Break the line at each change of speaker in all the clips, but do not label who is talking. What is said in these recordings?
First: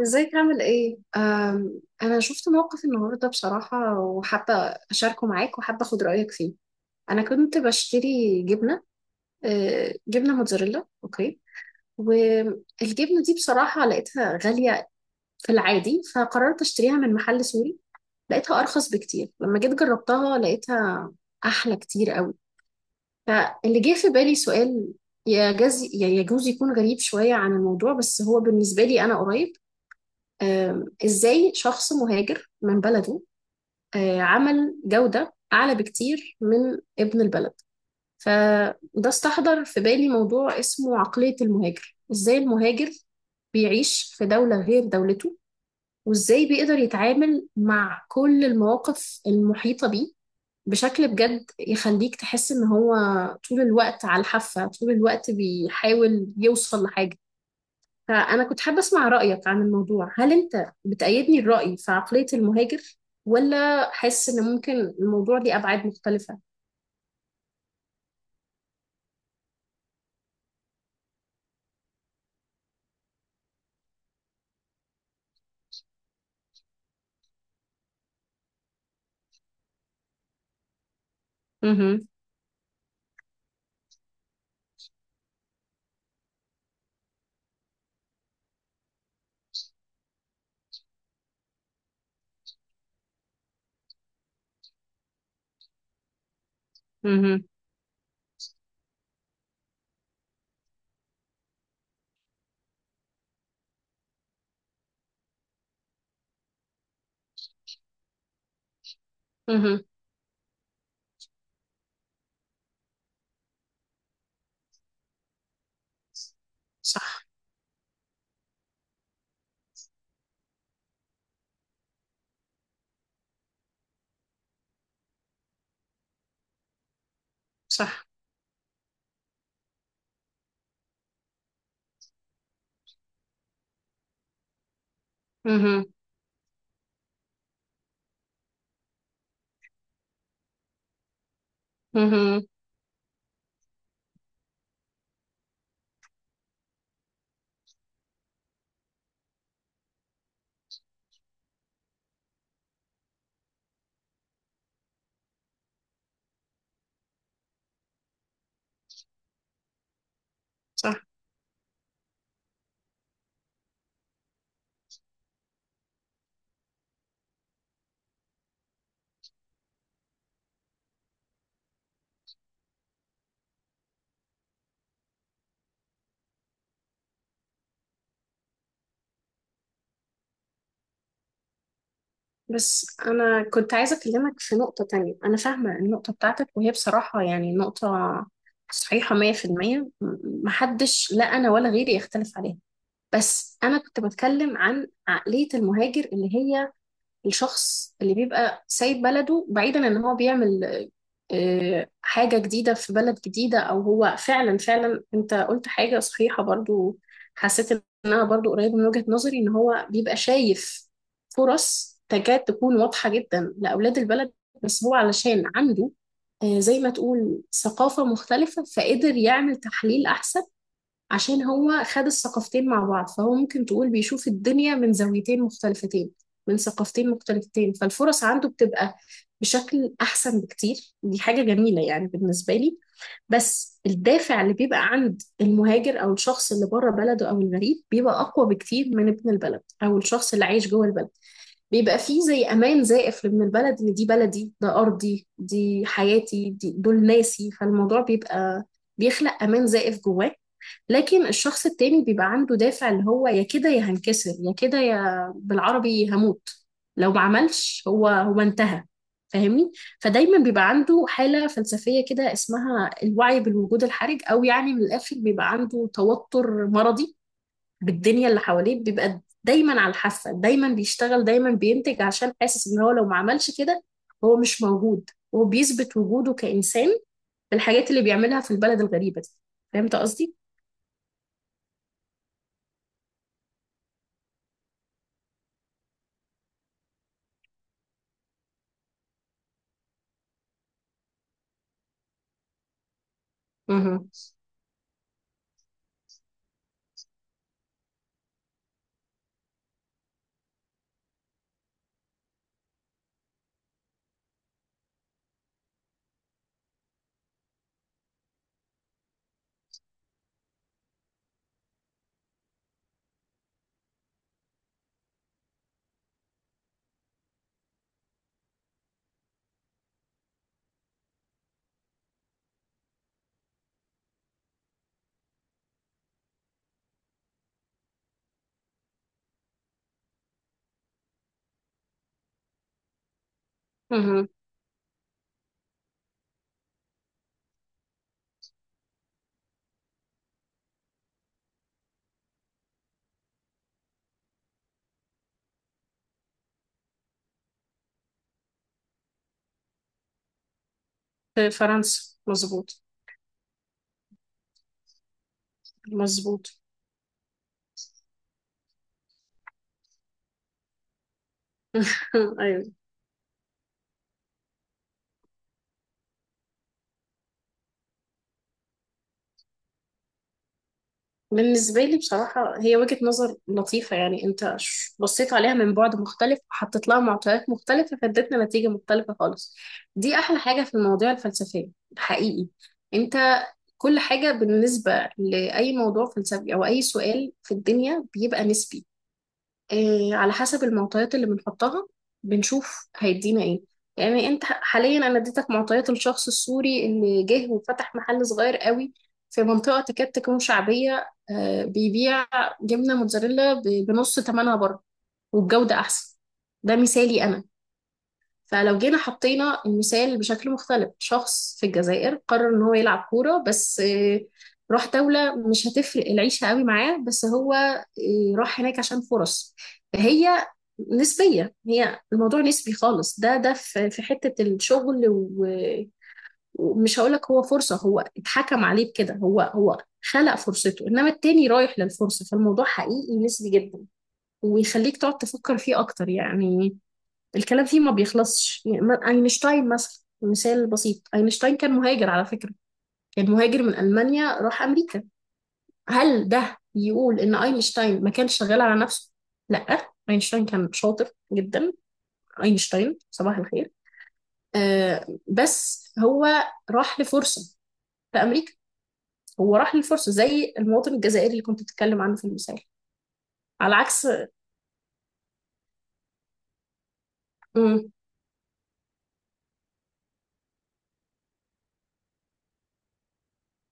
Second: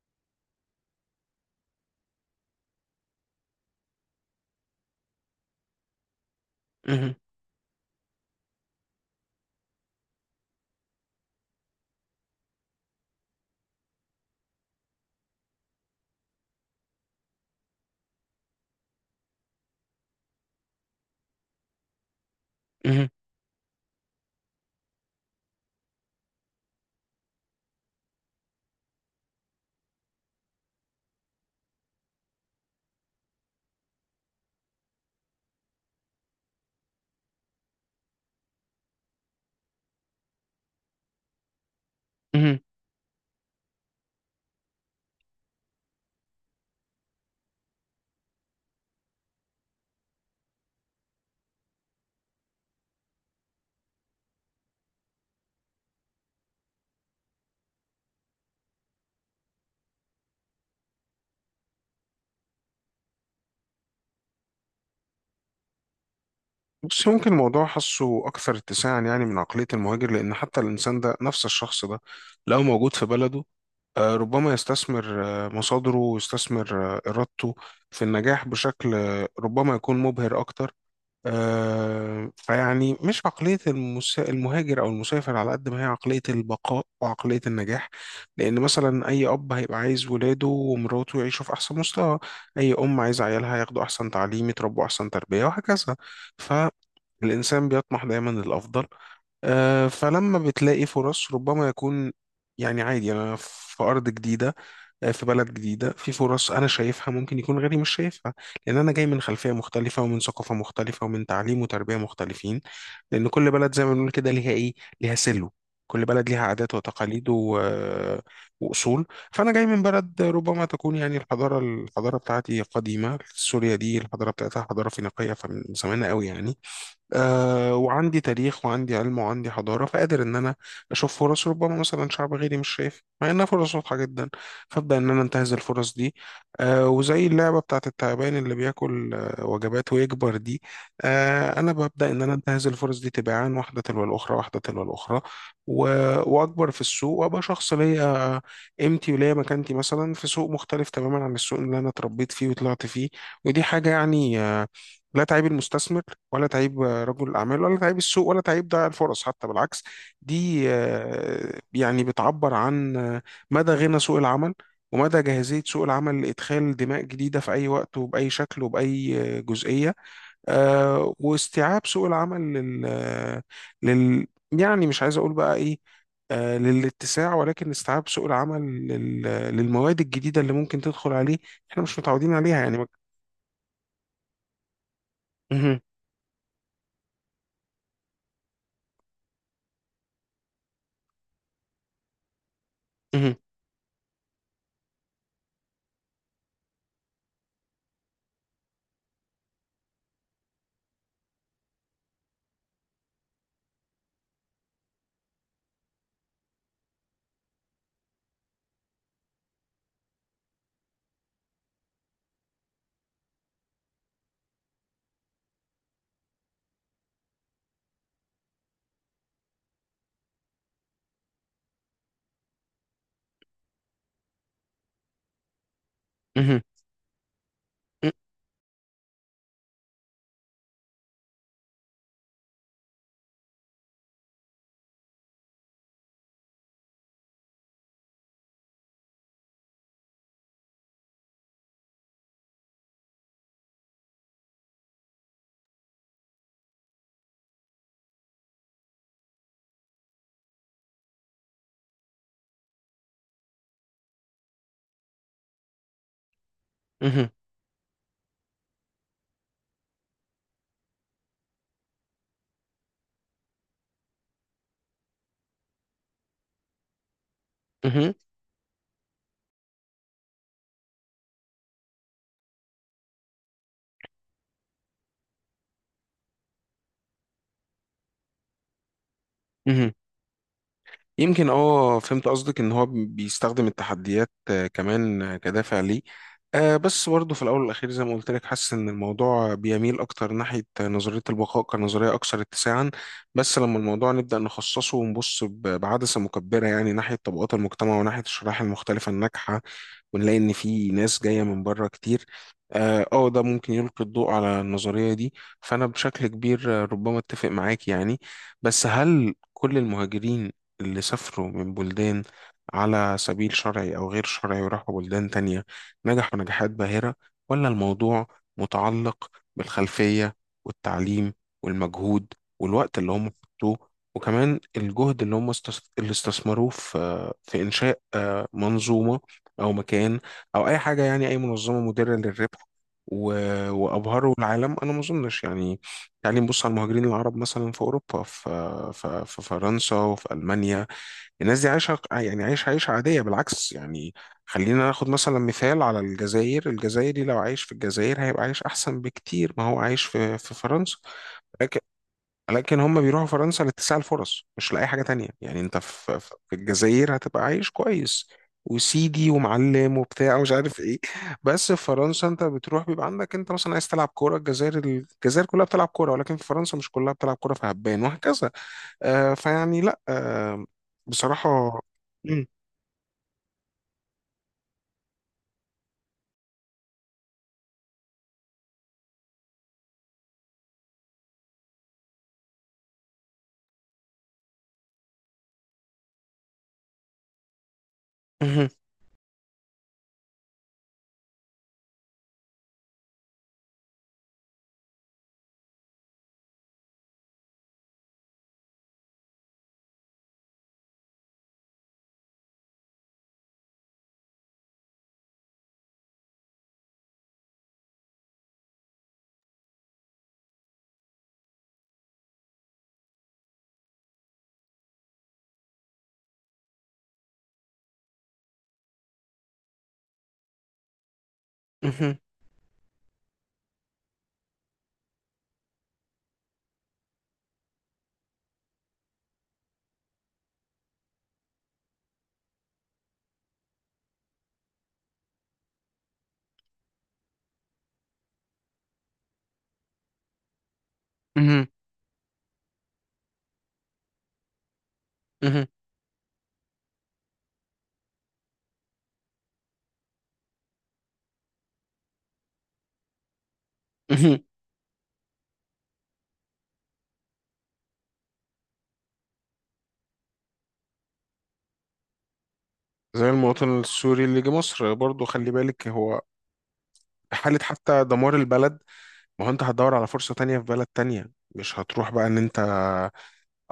ازيك عامل ايه؟ انا شفت موقف النهارده بصراحة وحابة اشاركه معاك وحابة اخد رأيك فيه.
مهم.
انا كنت بشتري جبنة، جبنة موتزاريلا اوكي. والجبنة دي بصراحة لقيتها غالية في العادي فقررت اشتريها من محل سوري. لقيتها ارخص بكتير، لما جيت جربتها لقيتها احلى كتير قوي.
مهم.
فاللي جه في بالي سؤال، يجوز يكون غريب شوية عن الموضوع بس هو بالنسبة لي انا قريب. ازاي شخص مهاجر من بلده عمل جودة أعلى بكتير من ابن البلد؟ فده استحضر في بالي موضوع اسمه عقلية المهاجر، ازاي
مهم.
المهاجر بيعيش في دولة غير دولته، وازاي بيقدر يتعامل مع كل المواقف المحيطة بيه بشكل بجد يخليك تحس ان هو طول الوقت على الحافة، طول الوقت بيحاول يوصل لحاجة. فأنا كنت حابة أسمع رأيك عن الموضوع، هل أنت بتأيدني الرأي في عقلية المهاجر، ولا حاسس إن ممكن الموضوع ليه أبعاد مختلفة؟
بص، ممكن الموضوع حاسه أكثر اتساعا، يعني من عقلية المهاجر، لأن حتى الإنسان ده نفس الشخص ده لو موجود في بلده ربما يستثمر مصادره، ويستثمر إرادته في النجاح بشكل ربما يكون مبهر أكتر.
مهم.
فيعني مش عقلية المهاجر أو المسافر، على قد ما هي عقلية البقاء وعقلية النجاح. لأن مثلا أي أب هيبقى عايز ولاده ومراته يعيشوا في أحسن مستوى، أي أم عايزة عيالها ياخدوا أحسن تعليم، يتربوا أحسن تربية، وهكذا.
مهم.
فالإنسان بيطمح دايما للأفضل. فلما بتلاقي فرص ربما يكون، يعني عادي، أنا في أرض جديدة، في بلد جديدة، في فرص أنا شايفها ممكن يكون غيري مش شايفها، لأن أنا جاي من خلفية
مهم.
مختلفة ومن ثقافة مختلفة ومن تعليم وتربية مختلفين. لأن كل بلد زي ما بنقول كده ليها إيه، ليها سلو، كل بلد ليها عادات
صح.
وتقاليد و... وأصول. فأنا جاي من بلد ربما تكون، يعني الحضارة بتاعتي قديمة، سوريا دي الحضارة بتاعتها حضارة فينيقية، فمن زمان قوي يعني.
صح.
وعندي تاريخ وعندي علم وعندي حضارة، فقادر إن أنا أشوف فرص ربما مثلا شعب غيري مش شايف، مع إنها فرص واضحة جدا، فأبدأ إن أنا أنتهز
مهم.
الفرص دي. وزي اللعبة بتاعت التعبان اللي بياكل وجبات ويكبر دي، أنا ببدأ إن أنا
مهم.
أنتهز الفرص دي تباعا، واحدة تلو الأخرى، واحدة تلو الأخرى. و... وأكبر في السوق، وأبقى شخص ليا قيمتي وليا مكانتي، مثلا في سوق مختلف تماما عن السوق اللي أنا اتربيت فيه وطلعت فيه. ودي حاجة يعني لا تعيب المستثمر، ولا تعيب رجل الأعمال، ولا تعيب السوق، ولا تعيب ضياع الفرص، حتى بالعكس. دي
صح.
يعني بتعبر عن مدى غنى سوق العمل، ومدى جاهزية سوق العمل لإدخال دماء جديدة في أي وقت وبأي شكل وبأي جزئية. واستيعاب سوق العمل يعني مش عايز أقول بقى إيه، للاتساع، ولكن استيعاب سوق العمل لل... آه، للمواد الجديدة اللي ممكن تدخل عليه، احنا مش متعودين عليها، يعني
بس أنا كنت عايزة أكلمك في نقطة تانية، أنا فاهمة
مهم.
النقطة بتاعتك وهي بصراحة يعني نقطة صحيحة 100%، محدش لا أنا ولا غيري يختلف عليها.
مهم.
بس أنا كنت بتكلم عن عقلية المهاجر اللي هي الشخص اللي بيبقى سايب بلده بعيدا ان هو بيعمل حاجة جديدة في بلد جديدة. او هو فعلا فعلا انت قلت حاجة صحيحة برضو. حسيت ان انا برضو قريب من وجهة نظري، ان هو بيبقى شايف فرص تكاد تكون واضحة جدا لأولاد البلد، بس هو علشان عنده زي ما تقول ثقافة مختلفة، فقدر يعمل تحليل أحسن. عشان هو خد الثقافتين مع بعض، فهو ممكن تقول بيشوف الدنيا من زاويتين مختلفتين، من
مهم.
ثقافتين مختلفتين، فالفرص عنده بتبقى بشكل أحسن بكتير. دي حاجة جميلة يعني بالنسبة لي. بس الدافع اللي بيبقى عند المهاجر أو الشخص اللي بره بلده أو الغريب بيبقى أقوى بكتير من ابن البلد أو الشخص اللي عايش جوه البلد. بيبقى فيه زي أمان زائف لابن البلد، إن دي بلدي، ده أرضي، دي حياتي، دي دول ناسي، فالموضوع بيبقى بيخلق أمان زائف جواه. لكن الشخص التاني بيبقى عنده دافع اللي هو يا كده يا هنكسر، يا كده يا بالعربي هموت. لو ما
مهم.
عملش، هو انتهى. فاهمني؟ فدايما بيبقى عنده حالة فلسفية كده اسمها الوعي بالوجود الحرج، او يعني من الاخر بيبقى عنده توتر مرضي
مهم.
بالدنيا اللي حواليه، بيبقى دايما على الحافة، دايما بيشتغل، دايما بينتج عشان حاسس ان هو لو ما عملش كده هو مش موجود، وهو بيثبت وجوده كإنسان بالحاجات اللي بيعملها في البلد الغريبة دي.
مهم.
فهمت قصدي؟
يمكن فهمت قصدك ان هو بيستخدم التحديات كمان كدافع ليه. بس برضه في الاول والاخير زي ما قلت لك، حاسس ان الموضوع بيميل اكتر ناحيه نظريه البقاء، كنظريه اكثر اتساعا. بس لما الموضوع نبدا نخصصه ونبص بعدسه مكبره، يعني ناحيه طبقات المجتمع وناحيه الشرائح المختلفه الناجحه، ونلاقي ان في ناس جايه من بره كتير. ده ممكن يلقي الضوء على النظريه دي. فانا بشكل كبير ربما اتفق معاك يعني. بس هل كل المهاجرين اللي سافروا من بلدان على سبيل شرعي او غير شرعي، وراحوا بلدان تانية، نجحوا نجاحات باهره؟ ولا الموضوع متعلق بالخلفيه والتعليم والمجهود والوقت اللي هم حطوه، وكمان الجهد اللي هم اللي استثمروه في إنشاء منظومة، او مكان، او اي حاجه، يعني اي منظمه مدره للربح، و...
مهم.
وابهروا العالم. انا ما اظنش يعني. تعالي نبص على المهاجرين العرب مثلا في اوروبا، في فرنسا وفي المانيا. الناس دي عايشه يعني عايشه عيشه عاديه، بالعكس يعني. خلينا ناخد مثلا مثال على الجزائر. الجزائري لو عايش في الجزائر هيبقى عايش احسن بكتير ما هو عايش في فرنسا.
في فرنسا
لكن
مظبوط.
هم بيروحوا فرنسا لاتساع الفرص، مش لأي حاجة تانية. يعني انت في
مظبوط.
الجزائر هتبقى عايش كويس، وسيدي ومعلم وبتاع ومش عارف ايه. بس في فرنسا انت
ايوه.
بتروح بيبقى عندك انت مثلا عايز تلعب كورة. الجزائر كلها بتلعب كورة، ولكن في فرنسا مش كلها بتلعب كورة فهبان، وهكذا. فيعني لا، بصراحة.
بالنسبه لي
مم.
بصراحه هي وجهه نظر لطيفه، يعني انت بصيت عليها من بعد مختلف وحطيت لها معطيات مختلفه فادتنا نتيجه مختلفه خالص. دي احلى حاجه في المواضيع الفلسفيه، حقيقي. انت كل حاجه بالنسبه لاي موضوع فلسفي او اي سؤال في الدنيا بيبقى
مهم.
نسبي، على حسب المعطيات اللي بنحطها بنشوف هيدينا ايه. يعني انت حاليا انا اديتك معطيات الشخص السوري اللي جه وفتح محل صغير قوي في منطقة تكاد تكون شعبية، بيبيع جبنة موتزاريلا بنص ثمنها بره، والجودة احسن. ده مثالي انا. فلو جينا حطينا المثال بشكل مختلف، شخص في الجزائر قرر ان هو يلعب كورة بس، راح دولة مش هتفرق العيشة قوي معاه، بس هو راح هناك عشان فرص. فهي نسبية، هي
مهم.
الموضوع نسبي خالص، ده في حتة الشغل ومش هقولك هو فرصة هو اتحكم عليه بكده، هو خلق فرصته، انما التاني رايح للفرصة، فالموضوع حقيقي نسبي جدا ويخليك تقعد تفكر فيه اكتر يعني. الكلام فيه ما بيخلصش يعني، اينشتاين مثلا مثال بسيط، اينشتاين
مهم.
كان مهاجر على فكرة، كان مهاجر من ألمانيا راح أمريكا.
مهم.
هل ده يقول إن اينشتاين ما كانش شغال على نفسه؟ لا، اينشتاين كان شاطر جدا، اينشتاين صباح الخير.
مهم.
بس هو راح لفرصة في أمريكا، هو راح للفرصة زي المواطن الجزائري اللي كنت بتتكلم عنه في المثال،
زي
على
المواطن
عكس.
السوري اللي جه مصر برضو، خلي بالك هو حالة
مم،
حتى دمار البلد. ما هو انت هتدور على فرصة تانية في بلد تانية، مش هتروح بقى ان انت،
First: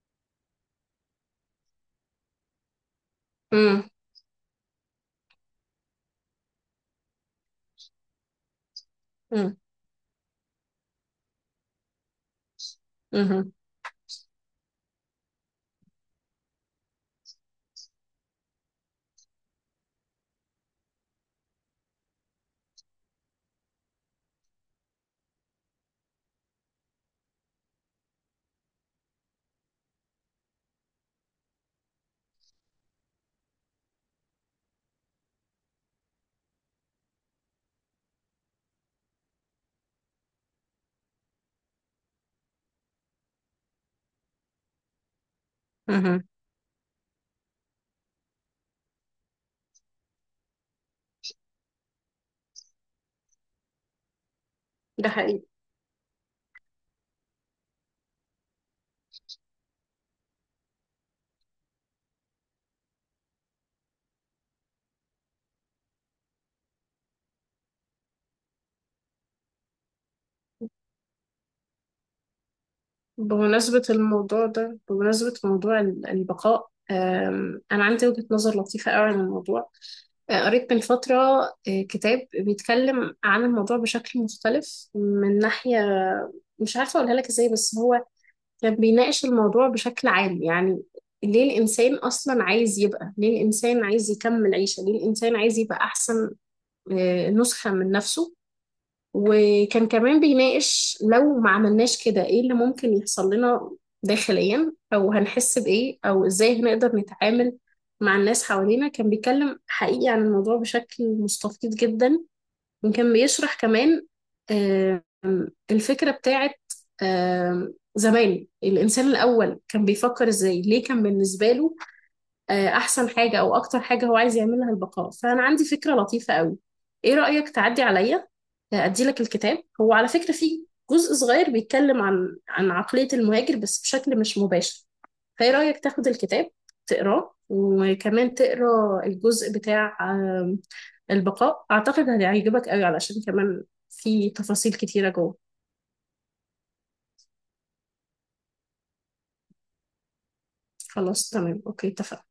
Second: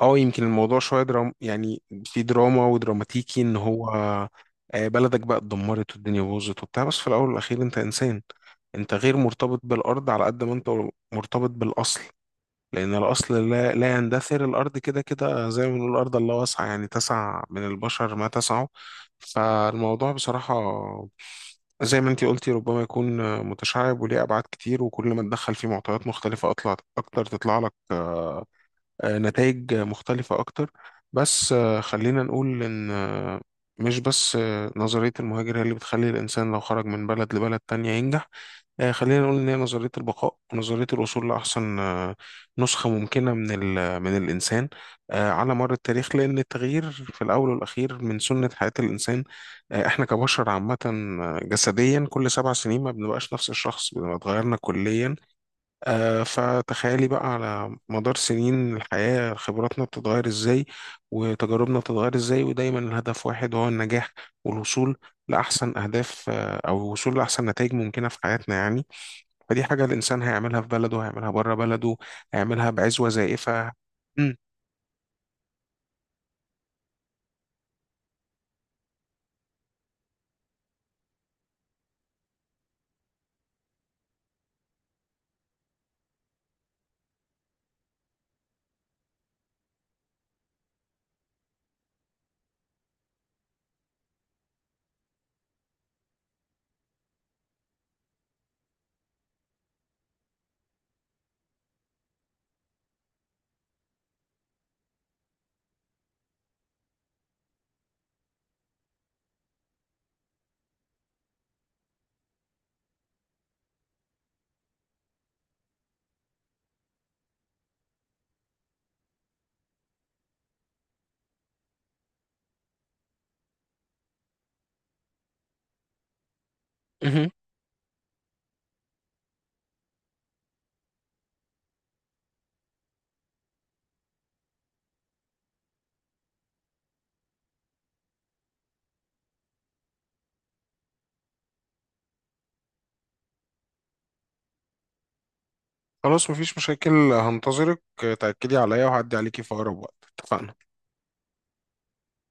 اه يمكن الموضوع شوية درام، يعني في دراما ودراماتيكي، ان
مم،
هو بلدك بقى اتدمرت والدنيا باظت وبتاع، بس في الاول والاخير انت انسان. انت غير
مم،
مرتبط بالارض على قد ما انت مرتبط بالاصل، لان الاصل
مم،
لا, لا يندثر. الارض كده كده، زي ما بنقول الارض الله واسعة، يعني تسع من البشر ما تسعه. فالموضوع بصراحة، زي ما انتي قلتي، ربما يكون متشعب وليه ابعاد كتير، وكل ما تدخل فيه معطيات مختلفه اطلع اكتر، تطلع لك نتائج مختلفه اكتر. بس خلينا نقول ان مش بس نظريه المهاجر هي اللي بتخلي الانسان لو خرج من بلد لبلد تانية ينجح. خلينا نقول إن هي نظرية البقاء، ونظرية الوصول لأحسن نسخة ممكنة من من الإنسان على مر التاريخ،
مم.
لأن التغيير في الأول والأخير من سنة حياة الإنسان. إحنا كبشر عامة جسديا كل 7 سنين ما بنبقاش نفس الشخص، بنبقى اتغيرنا
ده
كليا.
حقيقي.
فتخيلي بقى على مدار سنين الحياة خبراتنا بتتغير إزاي وتجاربنا بتتغير إزاي، ودايما الهدف واحد وهو النجاح، والوصول لأحسن أهداف، أو الوصول لأحسن نتائج ممكنة في حياتنا يعني. فدي حاجة الإنسان هيعملها في بلده هيعملها بره بلده، هيعملها بعزوة زائفة.
بمناسبة
مم.
الموضوع ده، بمناسبة موضوع البقاء، أنا عندي وجهة نظر لطيفة قوي عن الموضوع. قريت من فترة كتاب بيتكلم عن الموضوع بشكل مختلف من ناحية، مش عارفة أقولها لك إزاي. بس هو كان بيناقش الموضوع بشكل عام يعني، ليه الإنسان أصلا عايز يبقى، ليه الإنسان عايز يكمل عيشة، ليه الإنسان عايز يبقى أحسن نسخة من نفسه. وكان كمان بيناقش، لو ما عملناش كده ايه اللي ممكن يحصل لنا داخليا، او هنحس بايه، او ازاي هنقدر نتعامل مع الناس حوالينا. كان بيتكلم حقيقي عن الموضوع بشكل مستفيض جدا. وكان بيشرح كمان الفكرة بتاعت زمان، الإنسان الأول كان بيفكر إزاي، ليه كان بالنسبة له احسن حاجة او اكتر حاجة هو عايز يعملها البقاء. فانا عندي فكرة لطيفة قوي، ايه
مهم.
رأيك تعدي عليا ادي لك الكتاب. هو على فكرة فيه جزء صغير بيتكلم عن عن عقلية المهاجر بس بشكل مش مباشر. فايه رأيك تاخد الكتاب تقراه، وكمان تقرا الجزء بتاع البقاء، اعتقد هيعجبك قوي علشان كمان في تفاصيل كتيرة جوه.
خلاص مفيش مشاكل، هنتظرك. تأكدي عليا وهعدي عليكي في أقرب وقت. اتفقنا؟
خلاص تمام اوكي اتفقنا.